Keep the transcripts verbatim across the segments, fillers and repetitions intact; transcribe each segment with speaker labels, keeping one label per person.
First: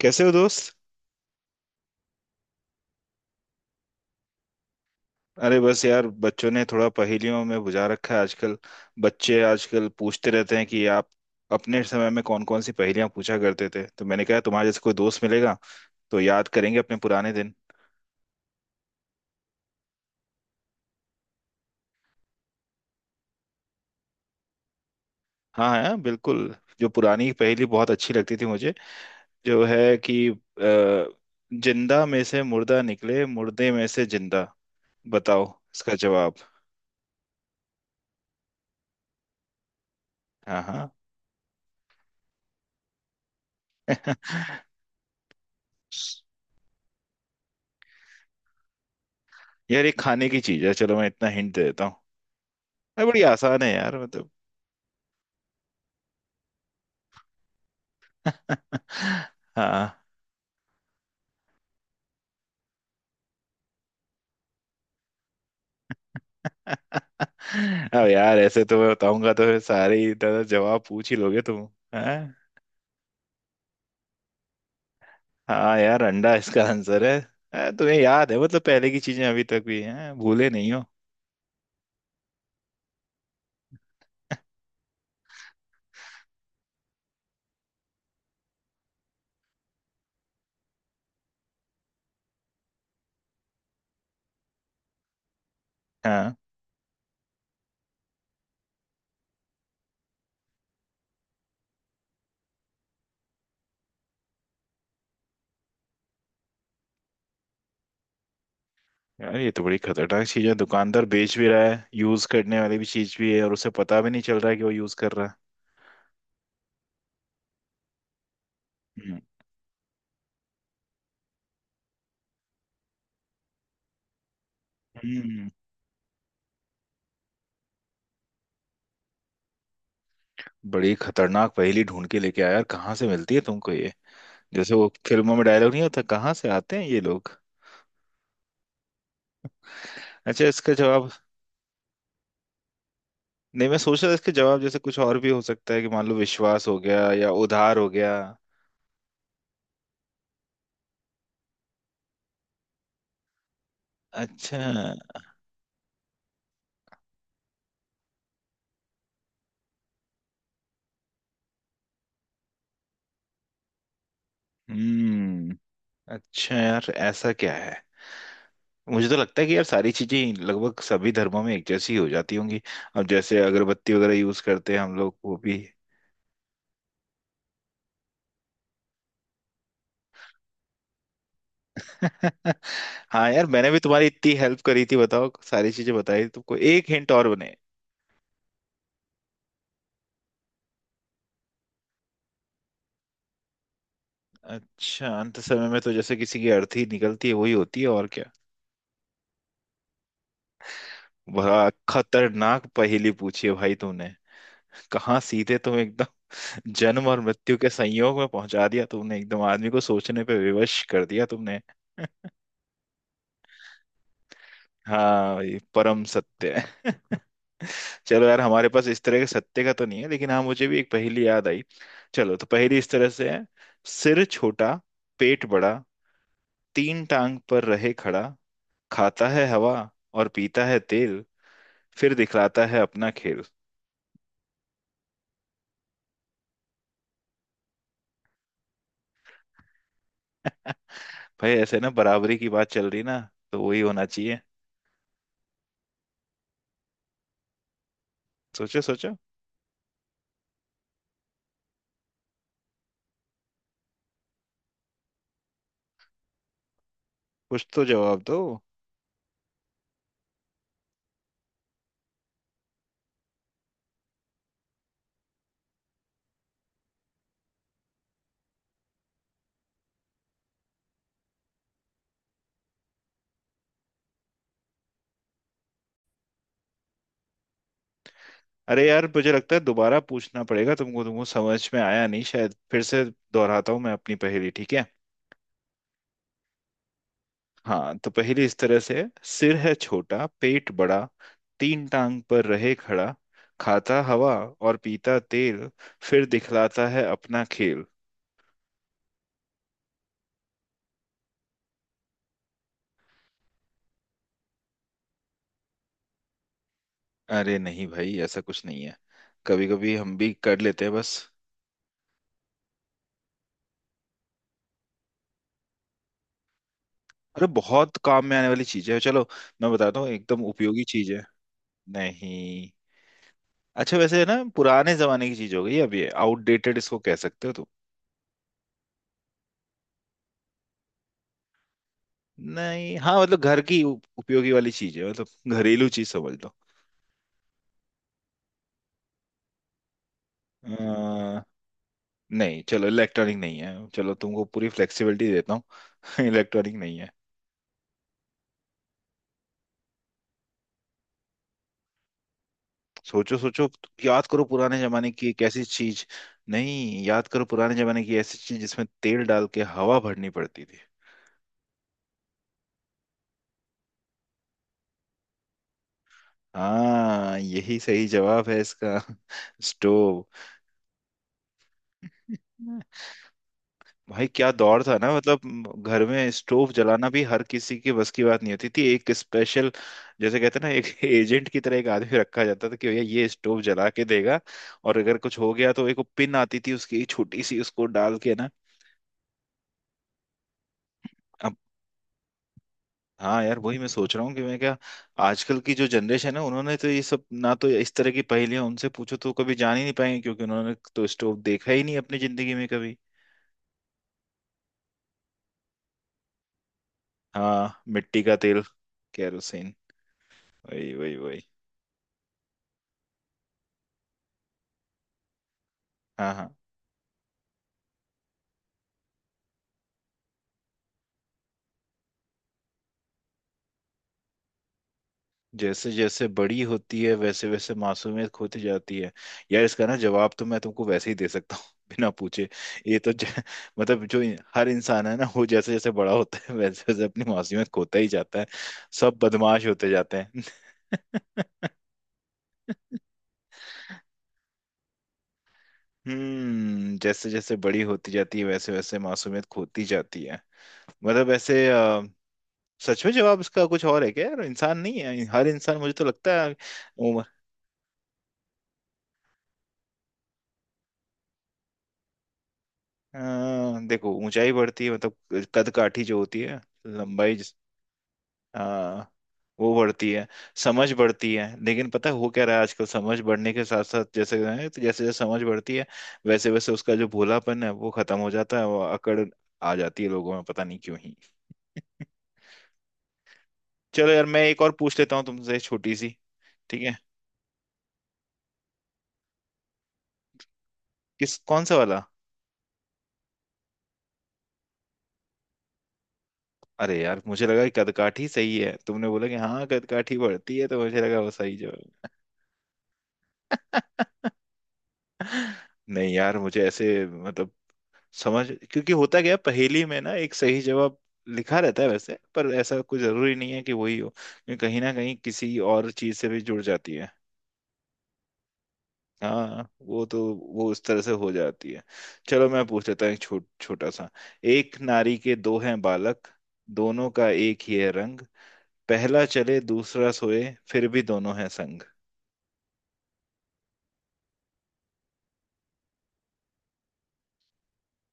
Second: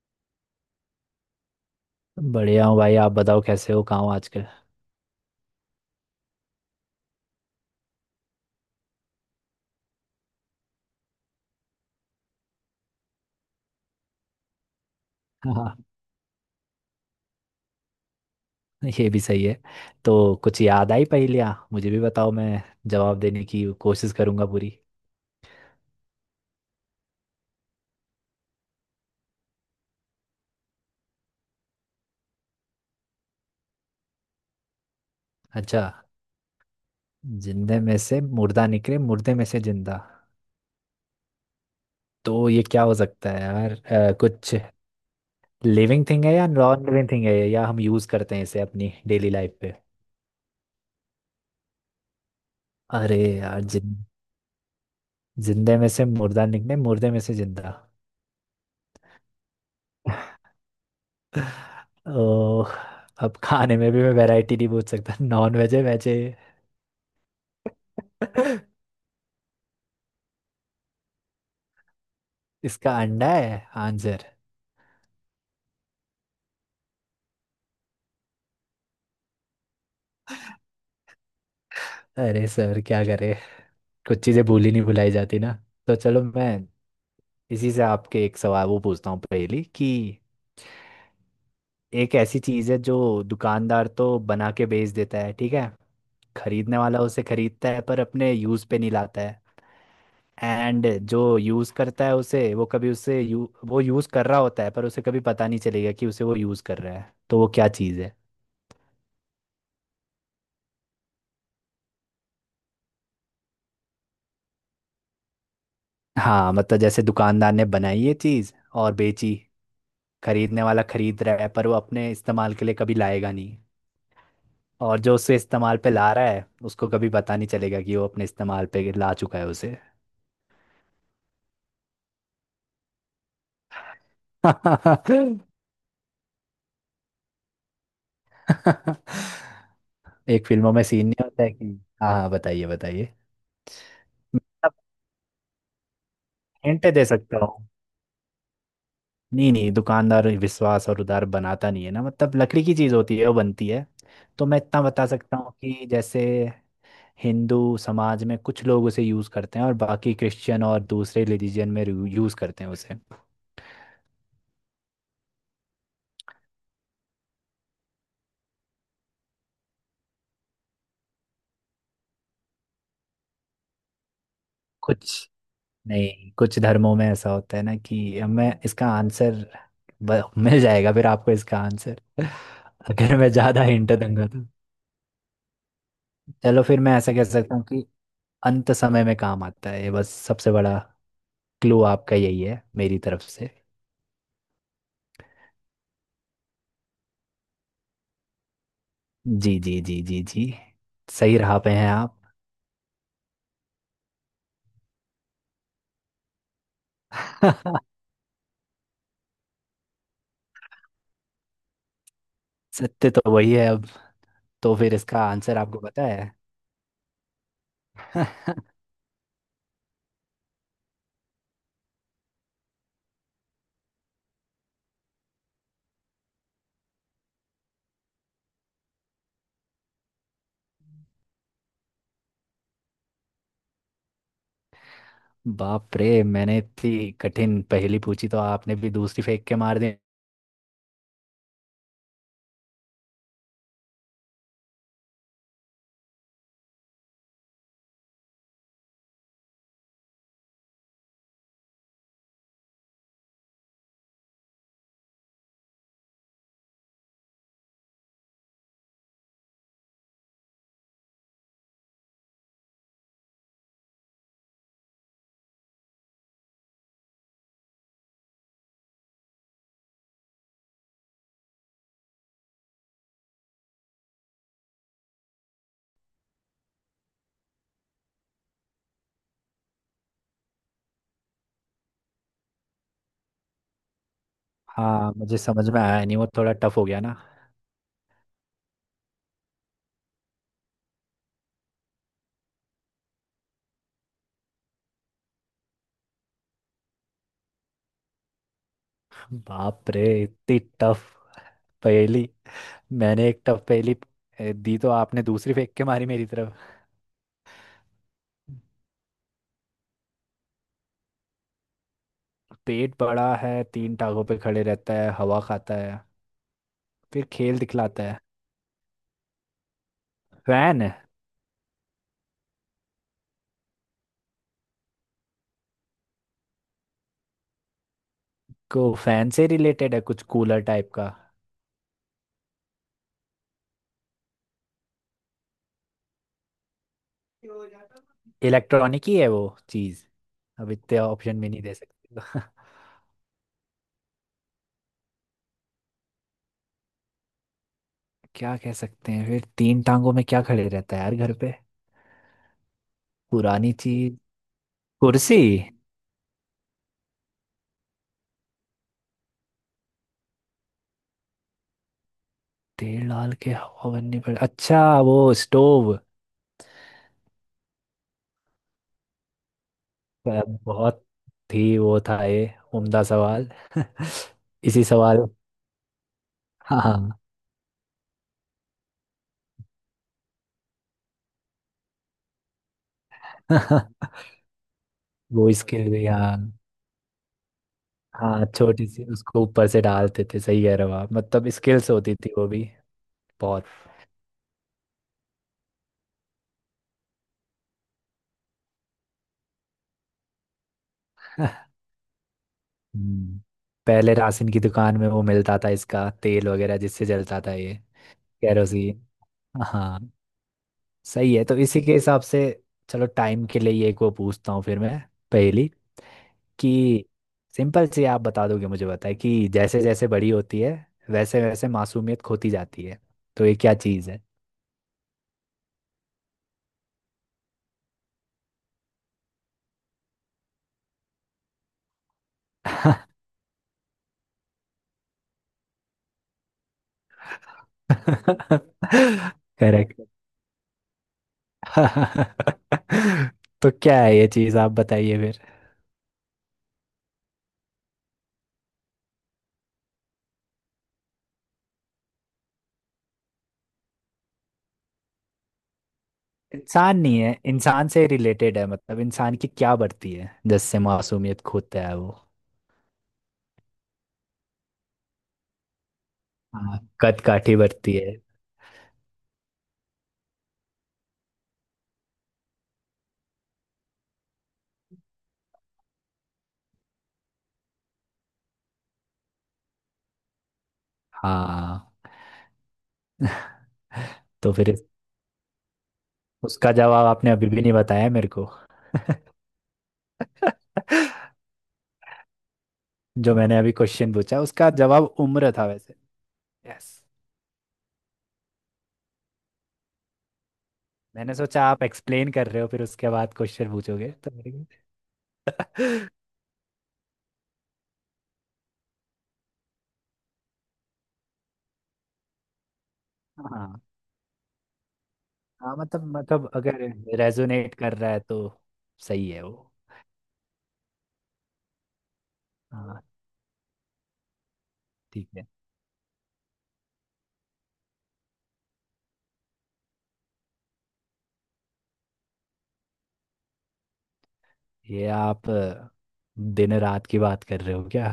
Speaker 1: कैसे हो दोस्त।
Speaker 2: बढ़िया हूँ भाई। आप बताओ कैसे हो, कहाँ हो आजकल।
Speaker 1: अरे बस यार, बच्चों ने थोड़ा पहेलियों में बुझा रखा है आजकल। बच्चे आजकल पूछते रहते हैं कि आप अपने समय में कौन कौन सी पहेलियां पूछा करते थे, तो मैंने कहा तुम्हारे जैसे कोई दोस्त मिलेगा
Speaker 2: हाँ,
Speaker 1: तो याद करेंगे अपने पुराने दिन।
Speaker 2: ये भी सही है। तो कुछ याद आई पहेलियाँ मुझे भी बताओ, मैं जवाब देने की कोशिश करूंगा पूरी।
Speaker 1: हाँ हाँ, बिल्कुल। जो पुरानी पहेली बहुत अच्छी लगती थी मुझे, जो है कि अ, जिंदा में से मुर्दा निकले, मुर्दे में से जिंदा। बताओ
Speaker 2: अच्छा।
Speaker 1: इसका जवाब।
Speaker 2: जिंदे में से मुर्दा निकले, मुर्दे में से जिंदा।
Speaker 1: हाँ हाँ।
Speaker 2: तो ये क्या हो सकता है यार, अ, कुछ लिविंग थिंग है या नॉन लिविंग थिंग है, या हम यूज़ करते हैं इसे अपनी डेली लाइफ पे।
Speaker 1: यार ये खाने की चीज है, चलो मैं इतना हिंट दे देता हूँ। अरे
Speaker 2: अरे
Speaker 1: बड़ी
Speaker 2: यार,
Speaker 1: आसान है
Speaker 2: जिन
Speaker 1: यार, मतलब।
Speaker 2: जिंदे में से मुर्दा निकले, मुर्दे में से जिंदा।
Speaker 1: हाँ।
Speaker 2: ओह। अब खाने में भी मैं वैरायटी नहीं पूछ सकता। नॉन वेज है, वेज है?
Speaker 1: अब यार ऐसे तो मैं बताऊंगा तो फिर सारे ही दादा जवाब पूछ ही लोगे तुम। हैं।
Speaker 2: इसका अंडा है आंसर।
Speaker 1: हाँ यार, अंडा इसका आंसर है। हाँ, तुम्हें याद है मतलब पहले की चीजें अभी तक भी हैं, भूले नहीं हो।
Speaker 2: अरे सर, क्या करे, कुछ चीजें भूली नहीं भुलाई जाती ना। तो चलो मैं इसी से आपके एक सवाल वो पूछता हूँ पहली। कि एक ऐसी चीज है जो दुकानदार तो बना के बेच देता है, ठीक है।
Speaker 1: हाँ
Speaker 2: खरीदने वाला उसे खरीदता है पर अपने यूज पे नहीं लाता है। एंड जो यूज करता है उसे, वो कभी उसे यू, वो यूज कर रहा होता है पर उसे कभी पता नहीं चलेगा कि उसे वो यूज कर रहा है। तो वो क्या चीज है?
Speaker 1: यार, ये तो बड़ी खतरनाक चीज है, दुकानदार बेच भी रहा है, यूज करने वाली भी चीज भी है और उसे पता भी नहीं चल रहा है कि वो यूज कर रहा है।
Speaker 2: हाँ, मतलब जैसे दुकानदार ने बनाई ये चीज और
Speaker 1: हम्म।
Speaker 2: बेची। खरीदने वाला खरीद रहा है पर वो अपने इस्तेमाल के लिए कभी लाएगा नहीं। और जो उसे
Speaker 1: हम्म,
Speaker 2: इस्तेमाल पे ला रहा है उसको कभी पता नहीं चलेगा कि वो अपने इस्तेमाल पे ला चुका है उसे।
Speaker 1: बड़ी खतरनाक पहेली ढूंढ के लेके आया यार, कहाँ से मिलती है तुमको ये। जैसे वो फिल्मों में डायलॉग नहीं होता, कहाँ से आते हैं ये लोग। अच्छा,
Speaker 2: एक फिल्मों
Speaker 1: इसका
Speaker 2: में सीन
Speaker 1: जवाब —
Speaker 2: नहीं होता है कि। हाँ हाँ, बताइए बताइए।
Speaker 1: नहीं, मैं सोच रहा था इसके जवाब
Speaker 2: मैं
Speaker 1: जैसे कुछ और भी हो सकता है कि मान लो विश्वास हो
Speaker 2: हिंट दे
Speaker 1: गया या
Speaker 2: सकता हूँ।
Speaker 1: उधार हो गया।
Speaker 2: नहीं नहीं, दुकानदार विश्वास और उधार बनाता नहीं है ना, मतलब लकड़ी की चीज होती है वो बनती है। तो
Speaker 1: अच्छा।
Speaker 2: मैं इतना बता सकता हूँ कि जैसे हिंदू समाज में कुछ लोग उसे यूज करते हैं और बाकी क्रिश्चियन और दूसरे रिलीजन में यूज करते हैं उसे।
Speaker 1: हम्म। अच्छा यार, ऐसा क्या है। मुझे तो लगता है कि यार सारी चीजें लगभग सभी धर्मों में एक जैसी हो जाती होंगी, अब जैसे अगरबत्ती वगैरह यूज करते हैं हम लोग
Speaker 2: कुछ
Speaker 1: वो भी।
Speaker 2: नहीं, कुछ धर्मों में ऐसा होता है ना कि हमें इसका आंसर ब- मिल जाएगा, फिर आपको इसका आंसर अगर
Speaker 1: हाँ
Speaker 2: मैं
Speaker 1: यार,
Speaker 2: ज्यादा
Speaker 1: मैंने भी
Speaker 2: हिंट
Speaker 1: तुम्हारी
Speaker 2: दूंगा
Speaker 1: इतनी
Speaker 2: तो।
Speaker 1: हेल्प करी थी, बताओ सारी चीजें बताई तुमको,
Speaker 2: चलो फिर
Speaker 1: एक
Speaker 2: मैं
Speaker 1: हिंट
Speaker 2: ऐसा कह
Speaker 1: और
Speaker 2: सकता
Speaker 1: बने।
Speaker 2: हूँ कि अंत समय में काम आता है ये। बस सबसे बड़ा क्लू आपका यही है मेरी तरफ से।
Speaker 1: अच्छा, अंत समय में तो जैसे किसी की अर्थी निकलती है वही होती है और क्या।
Speaker 2: जी जी जी जी जी, सही राह
Speaker 1: बड़ा
Speaker 2: पे हैं आप।
Speaker 1: खतरनाक पहेली पूछी है भाई तुमने, कहाँ सीधे तुम एकदम जन्म और मृत्यु के संयोग में पहुंचा दिया तुमने, एकदम आदमी को सोचने पे विवश कर दिया तुमने।
Speaker 2: सत्य तो वही है अब। तो फिर इसका
Speaker 1: हाँ
Speaker 2: आंसर
Speaker 1: भाई
Speaker 2: आपको
Speaker 1: परम
Speaker 2: पता है?
Speaker 1: सत्य है। चलो यार, हमारे पास इस तरह के सत्य का तो नहीं है, लेकिन हाँ मुझे भी एक पहेली याद आई। चलो, तो पहेली इस तरह से है। सिर छोटा, पेट बड़ा, तीन टांग पर रहे खड़ा, खाता है हवा और पीता है तेल, फिर दिखलाता है अपना खेल।
Speaker 2: बाप रे, मैंने इतनी कठिन पहेली पूछी तो आपने भी दूसरी फेंक के मार दी।
Speaker 1: भाई ऐसे ना, बराबरी की बात चल रही ना, तो वही होना चाहिए। सोचो सोचो, कुछ तो जवाब दो। अरे यार मुझे लगता है दोबारा पूछना पड़ेगा तुमको, तुमको समझ में आया नहीं शायद। फिर से दोहराता हूँ मैं अपनी पहेली, ठीक है।
Speaker 2: हाँ, मुझे समझ में आया नहीं, वो थोड़ा टफ हो गया ना।
Speaker 1: हाँ तो पहेली इस तरह से है। सिर है छोटा, पेट बड़ा, तीन टांग पर रहे खड़ा, खाता हवा और पीता तेल, फिर दिखलाता है अपना खेल।
Speaker 2: बाप रे, इतनी टफ पहेली। मैंने एक टफ पहेली ए, दी तो आपने दूसरी फेंक के मारी मेरी तरफ।
Speaker 1: अरे नहीं भाई, ऐसा कुछ नहीं है, कभी कभी हम भी कर लेते हैं बस।
Speaker 2: पेट बड़ा है, तीन टांगों पे खड़े रहता है, हवा खाता है, फिर
Speaker 1: अरे
Speaker 2: खेल
Speaker 1: बहुत
Speaker 2: दिखलाता है।
Speaker 1: काम में आने वाली चीज है, चलो मैं बताता हूँ, एकदम
Speaker 2: फैन
Speaker 1: उपयोगी
Speaker 2: है?
Speaker 1: चीज है। नहीं। अच्छा वैसे है ना, पुराने जमाने की चीज हो गई अब ये, आउटडेटेड इसको कह सकते हो तो।
Speaker 2: को फैन से रिलेटेड है, कुछ कूलर टाइप का?
Speaker 1: नहीं, हाँ मतलब घर की उप- उपयोगी वाली चीज है मतलब, घरेलू चीज समझ लो।
Speaker 2: इलेक्ट्रॉनिक ही है वो चीज़? अब इतने ऑप्शन
Speaker 1: अ,
Speaker 2: भी नहीं दे सकते तो।
Speaker 1: नहीं चलो इलेक्ट्रॉनिक नहीं है, चलो तुमको पूरी फ्लेक्सिबिलिटी देता हूँ। इलेक्ट्रॉनिक नहीं है।
Speaker 2: क्या कह सकते हैं फिर, तीन टांगों में क्या खड़े रहता है यार घर पे।
Speaker 1: सोचो सोचो,
Speaker 2: पुरानी चीज।
Speaker 1: याद करो पुराने जमाने की
Speaker 2: कुर्सी?
Speaker 1: एक ऐसी चीज। नहीं, याद करो पुराने जमाने की ऐसी चीज जिसमें तेल डाल के हवा भरनी पड़ती थी।
Speaker 2: तेल डाल के हवा बननी पड़, अच्छा, वो स्टोव।
Speaker 1: हाँ यही सही जवाब है इसका। स्टोव।
Speaker 2: अ, बहुत ही वो था ये, उम्दा सवाल।
Speaker 1: भाई क्या दौर
Speaker 2: इसी
Speaker 1: था ना,
Speaker 2: सवाल।
Speaker 1: मतलब घर में स्टोव जलाना
Speaker 2: हाँ।
Speaker 1: भी हर किसी की बस की बात नहीं होती थी, एक स्पेशल जैसे कहते हैं ना, एक एजेंट की तरह एक आदमी रखा जाता था कि भैया ये स्टोव जला के देगा। और अगर कुछ
Speaker 2: वो
Speaker 1: हो गया तो
Speaker 2: स्किल
Speaker 1: एक
Speaker 2: भी,
Speaker 1: वो
Speaker 2: हाँ
Speaker 1: पिन आती थी उसकी छोटी सी, उसको डाल के
Speaker 2: हाँ,
Speaker 1: ना।
Speaker 2: छोटी सी उसको ऊपर से डालते थे। सही कह रहे हो आप, मतलब
Speaker 1: अब
Speaker 2: स्किल्स होती थी वो भी।
Speaker 1: हाँ यार,
Speaker 2: बहुत।
Speaker 1: वही मैं सोच रहा हूँ कि मैं क्या, आजकल की जो जनरेशन है उन्होंने तो ये सब ना, तो इस तरह की पहेलियां उनसे पूछो तो कभी जान ही नहीं पाएंगे क्योंकि उन्होंने तो स्टोव देखा ही नहीं अपनी जिंदगी में कभी।
Speaker 2: हम्म। पहले राशन की दुकान में वो मिलता था इसका तेल वगैरह जिससे जलता था ये।
Speaker 1: हाँ, मिट्टी का तेल।
Speaker 2: केरोसिन।
Speaker 1: केरोसिन।
Speaker 2: हाँ,
Speaker 1: वही वही
Speaker 2: सही
Speaker 1: वही।
Speaker 2: है। तो इसी के हिसाब से चलो, टाइम के लिए ये एक वो पूछता हूँ फिर मैं पहेली।
Speaker 1: हाँ हाँ।
Speaker 2: कि सिंपल सी, आप बता दोगे मुझे बताए। कि जैसे जैसे बड़ी होती है वैसे वैसे मासूमियत खोती जाती है, तो ये क्या चीज़ है?
Speaker 1: जैसे जैसे बड़ी होती है, वैसे वैसे मासूमियत खोती जाती है। यार, इसका ना जवाब तो मैं तुमको वैसे ही दे सकता हूँ बिना पूछे। ये तो ज... मतलब जो इन- हर इंसान है ना वो जैसे जैसे बड़ा होता है वैसे वैसे अपनी मासूमियत खोता ही जाता है, सब बदमाश होते
Speaker 2: करेक्ट।
Speaker 1: जाते हैं।
Speaker 2: तो क्या है ये चीज़ आप बताइए फिर।
Speaker 1: हम्म जैसे जैसे बड़ी होती जाती है, वैसे वैसे मासूमियत खोती जाती है, मतलब ऐसे। अ, सच में जवाब इसका कुछ और है क्या यार, इंसान नहीं है हर इंसान, मुझे तो लगता है।
Speaker 2: इंसान नहीं है, इंसान से रिलेटेड है। मतलब इंसान की क्या बढ़ती है जिससे मासूमियत खोता है वो?
Speaker 1: अ, देखो ऊंचाई बढ़ती है मतलब, कद काठी जो होती है,
Speaker 2: हाँ, कद
Speaker 1: लंबाई जिस-
Speaker 2: काठी बढ़ती है।
Speaker 1: अ, वो बढ़ती है, समझ बढ़ती है, लेकिन पता है हो क्या रहा है आजकल, समझ बढ़ने के साथ साथ जैसे है, तो जैसे जैसे समझ बढ़ती है वैसे वैसे उसका जो भोलापन है वो खत्म हो जाता है, वो अकड़ आ जाती है लोगों में, पता नहीं क्यों ही।
Speaker 2: हाँ
Speaker 1: चलो यार मैं
Speaker 2: तो
Speaker 1: एक
Speaker 2: फिर
Speaker 1: और
Speaker 2: इस-
Speaker 1: पूछ लेता हूँ तुमसे छोटी सी।
Speaker 2: उसका
Speaker 1: ठीक है।
Speaker 2: जवाब आपने अभी भी नहीं बताया मेरे को।
Speaker 1: किस कौन सा वाला।
Speaker 2: जो मैंने अभी क्वेश्चन पूछा उसका जवाब उम्र था वैसे। यस।
Speaker 1: अरे यार मुझे लगा कि कदकाठी सही है, तुमने बोला कि हाँ कदकाठी बढ़ती है तो मुझे लगा वो
Speaker 2: मैंने
Speaker 1: सही
Speaker 2: सोचा आप
Speaker 1: जवाब
Speaker 2: एक्सप्लेन कर रहे हो, फिर उसके बाद क्वेश्चन
Speaker 1: है।
Speaker 2: पूछोगे तो मेरे को।
Speaker 1: नहीं यार, मुझे ऐसे मतलब समझ क्योंकि होता क्या है, पहेली में ना एक सही जवाब लिखा रहता है वैसे, पर ऐसा कोई जरूरी नहीं है कि
Speaker 2: हाँ
Speaker 1: वही हो क्योंकि कहीं ना कहीं किसी
Speaker 2: हाँ,
Speaker 1: और
Speaker 2: मतलब
Speaker 1: चीज से भी
Speaker 2: मतलब
Speaker 1: जुड़
Speaker 2: अगर
Speaker 1: जाती है।
Speaker 2: रेजोनेट कर रहा है तो सही है
Speaker 1: हाँ
Speaker 2: वो।
Speaker 1: वो तो वो उस तरह से हो जाती है। चलो मैं पूछ
Speaker 2: हाँ।
Speaker 1: लेता हूँ एक छोट छोटा सा। एक नारी
Speaker 2: ठीक
Speaker 1: के
Speaker 2: है।
Speaker 1: दो हैं बालक, दोनों का एक ही है रंग, पहला चले दूसरा सोए, फिर भी दोनों हैं संग।
Speaker 2: ये आप अ, दिन रात की बात कर रहे हो क्या?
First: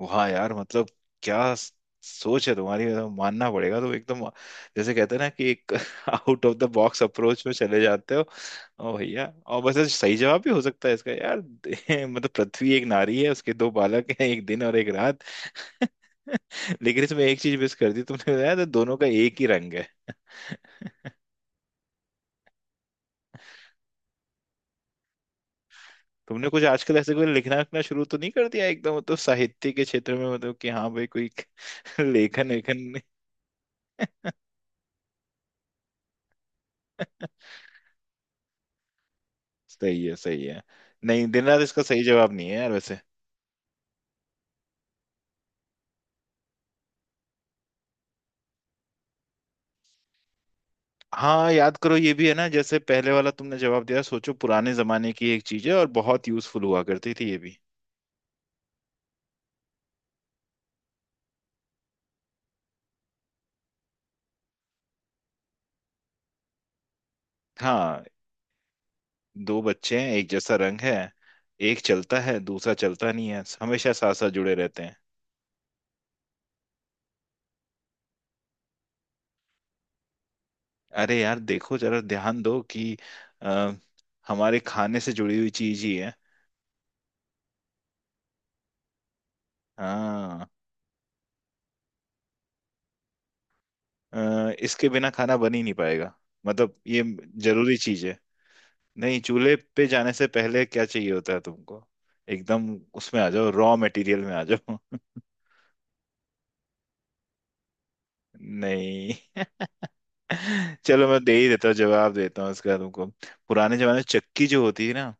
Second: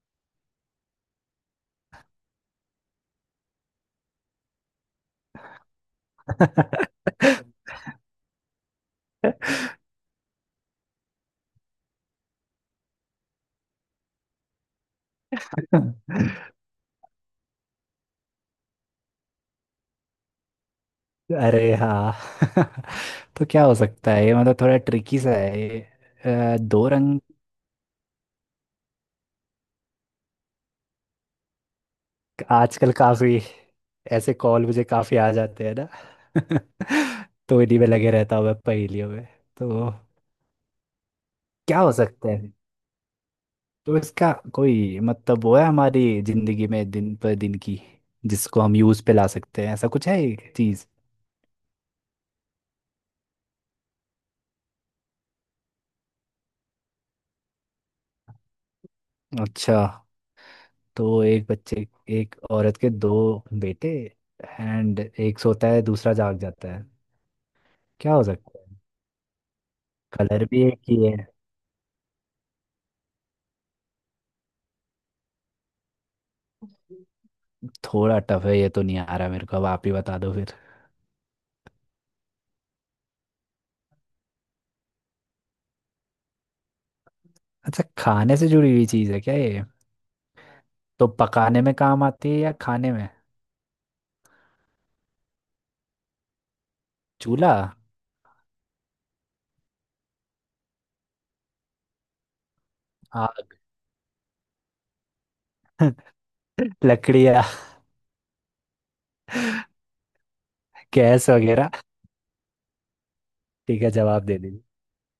Speaker 1: वाह यार मतलब, क्या स- सोच है तुम्हारी, मतलब मानना पड़ेगा, तुम एकदम जैसे कहते हैं ना कि एक out of the box approach में चले जाते हो। ओ भैया, और वैसे सही जवाब भी हो सकता है इसका यार मतलब पृथ्वी एक नारी है, उसके दो बालक हैं, एक दिन और एक रात। लेकिन इसमें एक चीज मिस कर दी तुमने, बताया तो दोनों का एक ही रंग है।
Speaker 2: अरे हाँ। तो क्या हो सकता है ये, मतलब थोड़ा ट्रिकी सा है ये।
Speaker 1: तुमने
Speaker 2: अ,
Speaker 1: कुछ
Speaker 2: दो
Speaker 1: आजकल ऐसे
Speaker 2: रंग।
Speaker 1: कोई लिखना लिखना शुरू तो नहीं कर दिया एकदम, मतलब साहित्य के क्षेत्र में, मतलब कि हाँ भाई कोई लेखन
Speaker 2: आजकल
Speaker 1: लेखन।
Speaker 2: काफी ऐसे कॉल मुझे काफी आ जाते हैं ना। तो इन्हीं में लगे रहता हूँ मैं पहेलियों में। तो
Speaker 1: सही है सही है। नहीं दिन रात
Speaker 2: क्या
Speaker 1: इसका
Speaker 2: हो
Speaker 1: सही
Speaker 2: सकता
Speaker 1: जवाब नहीं
Speaker 2: है?
Speaker 1: है यार वैसे।
Speaker 2: तो इसका कोई मतलब वो है हमारी जिंदगी में दिन पर दिन की जिसको हम यूज पे ला सकते हैं, ऐसा कुछ है एक चीज?
Speaker 1: हाँ याद करो, ये भी है ना जैसे पहले वाला तुमने जवाब दिया, सोचो पुराने जमाने की एक चीज है और बहुत यूजफुल हुआ करती थी ये भी।
Speaker 2: अच्छा। तो एक बच्चे, एक औरत के दो बेटे एंड एक सोता है दूसरा जाग जाता है।
Speaker 1: हाँ।
Speaker 2: क्या हो सकता है?
Speaker 1: दो बच्चे हैं, एक
Speaker 2: कलर
Speaker 1: जैसा
Speaker 2: भी एक
Speaker 1: रंग है,
Speaker 2: ही है।
Speaker 1: एक चलता है दूसरा चलता नहीं है, हमेशा साथ साथ जुड़े रहते हैं।
Speaker 2: थोड़ा टफ है ये, तो नहीं आ रहा मेरे को, अब आप ही बता दो।
Speaker 1: अरे यार देखो जरा ध्यान दो कि अ, हमारे खाने से जुड़ी हुई चीज ही है।
Speaker 2: अच्छा, खाने से जुड़ी हुई चीज है क्या ये?
Speaker 1: हाँ।
Speaker 2: तो पकाने में काम आती है या खाने में?
Speaker 1: अ, इसके बिना खाना बन ही नहीं पाएगा, मतलब ये
Speaker 2: चूल्हा?
Speaker 1: जरूरी चीज है। नहीं, चूल्हे पे जाने से पहले क्या चाहिए होता है तुमको, एकदम उसमें आ जाओ,
Speaker 2: आग।
Speaker 1: रॉ मटेरियल में आ जाओ।
Speaker 2: लकड़ियाँ।
Speaker 1: नहीं। चलो मैं
Speaker 2: गैस
Speaker 1: दे ही देता
Speaker 2: वगैरह।
Speaker 1: हूँ, जवाब देता हूँ इसका तुमको। पुराने
Speaker 2: ठीक है,
Speaker 1: जमाने में
Speaker 2: जवाब दे
Speaker 1: चक्की
Speaker 2: दीजिए।
Speaker 1: जो होती थी ना,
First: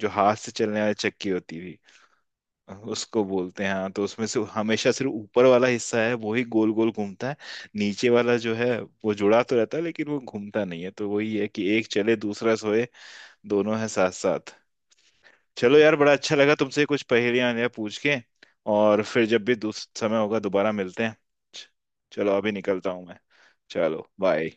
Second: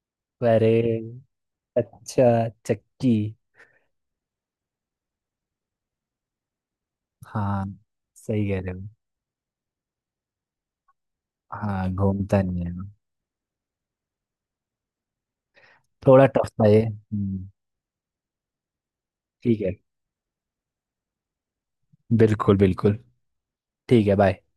Speaker 1: जो हाथ से
Speaker 2: अरे,
Speaker 1: चलने वाली चक्की होती थी
Speaker 2: अच्छा, चक्की।
Speaker 1: उसको बोलते हैं। हाँ, तो उसमें से हमेशा सिर्फ ऊपर वाला हिस्सा है वो ही गोल गोल घूमता है,
Speaker 2: हाँ,
Speaker 1: नीचे वाला
Speaker 2: सही
Speaker 1: जो
Speaker 2: कह
Speaker 1: है
Speaker 2: रहे हो।
Speaker 1: वो जुड़ा तो रहता है लेकिन वो घूमता नहीं है, तो वही है कि एक
Speaker 2: हाँ,
Speaker 1: चले
Speaker 2: घूमता
Speaker 1: दूसरा
Speaker 2: नहीं है।
Speaker 1: सोए, दोनों है साथ साथ। चलो यार, बड़ा
Speaker 2: थोड़ा
Speaker 1: अच्छा
Speaker 2: टफ
Speaker 1: लगा
Speaker 2: था ये।
Speaker 1: तुमसे कुछ पहेलियां
Speaker 2: हम्म।
Speaker 1: वहेलियां पूछ के। और फिर जब भी
Speaker 2: ठीक है।
Speaker 1: दूस- समय होगा दोबारा मिलते हैं। च- चलो अभी
Speaker 2: बिल्कुल
Speaker 1: निकलता
Speaker 2: बिल्कुल।
Speaker 1: हूँ मैं।
Speaker 2: ठीक
Speaker 1: चलो
Speaker 2: है, बाय।
Speaker 1: बाय।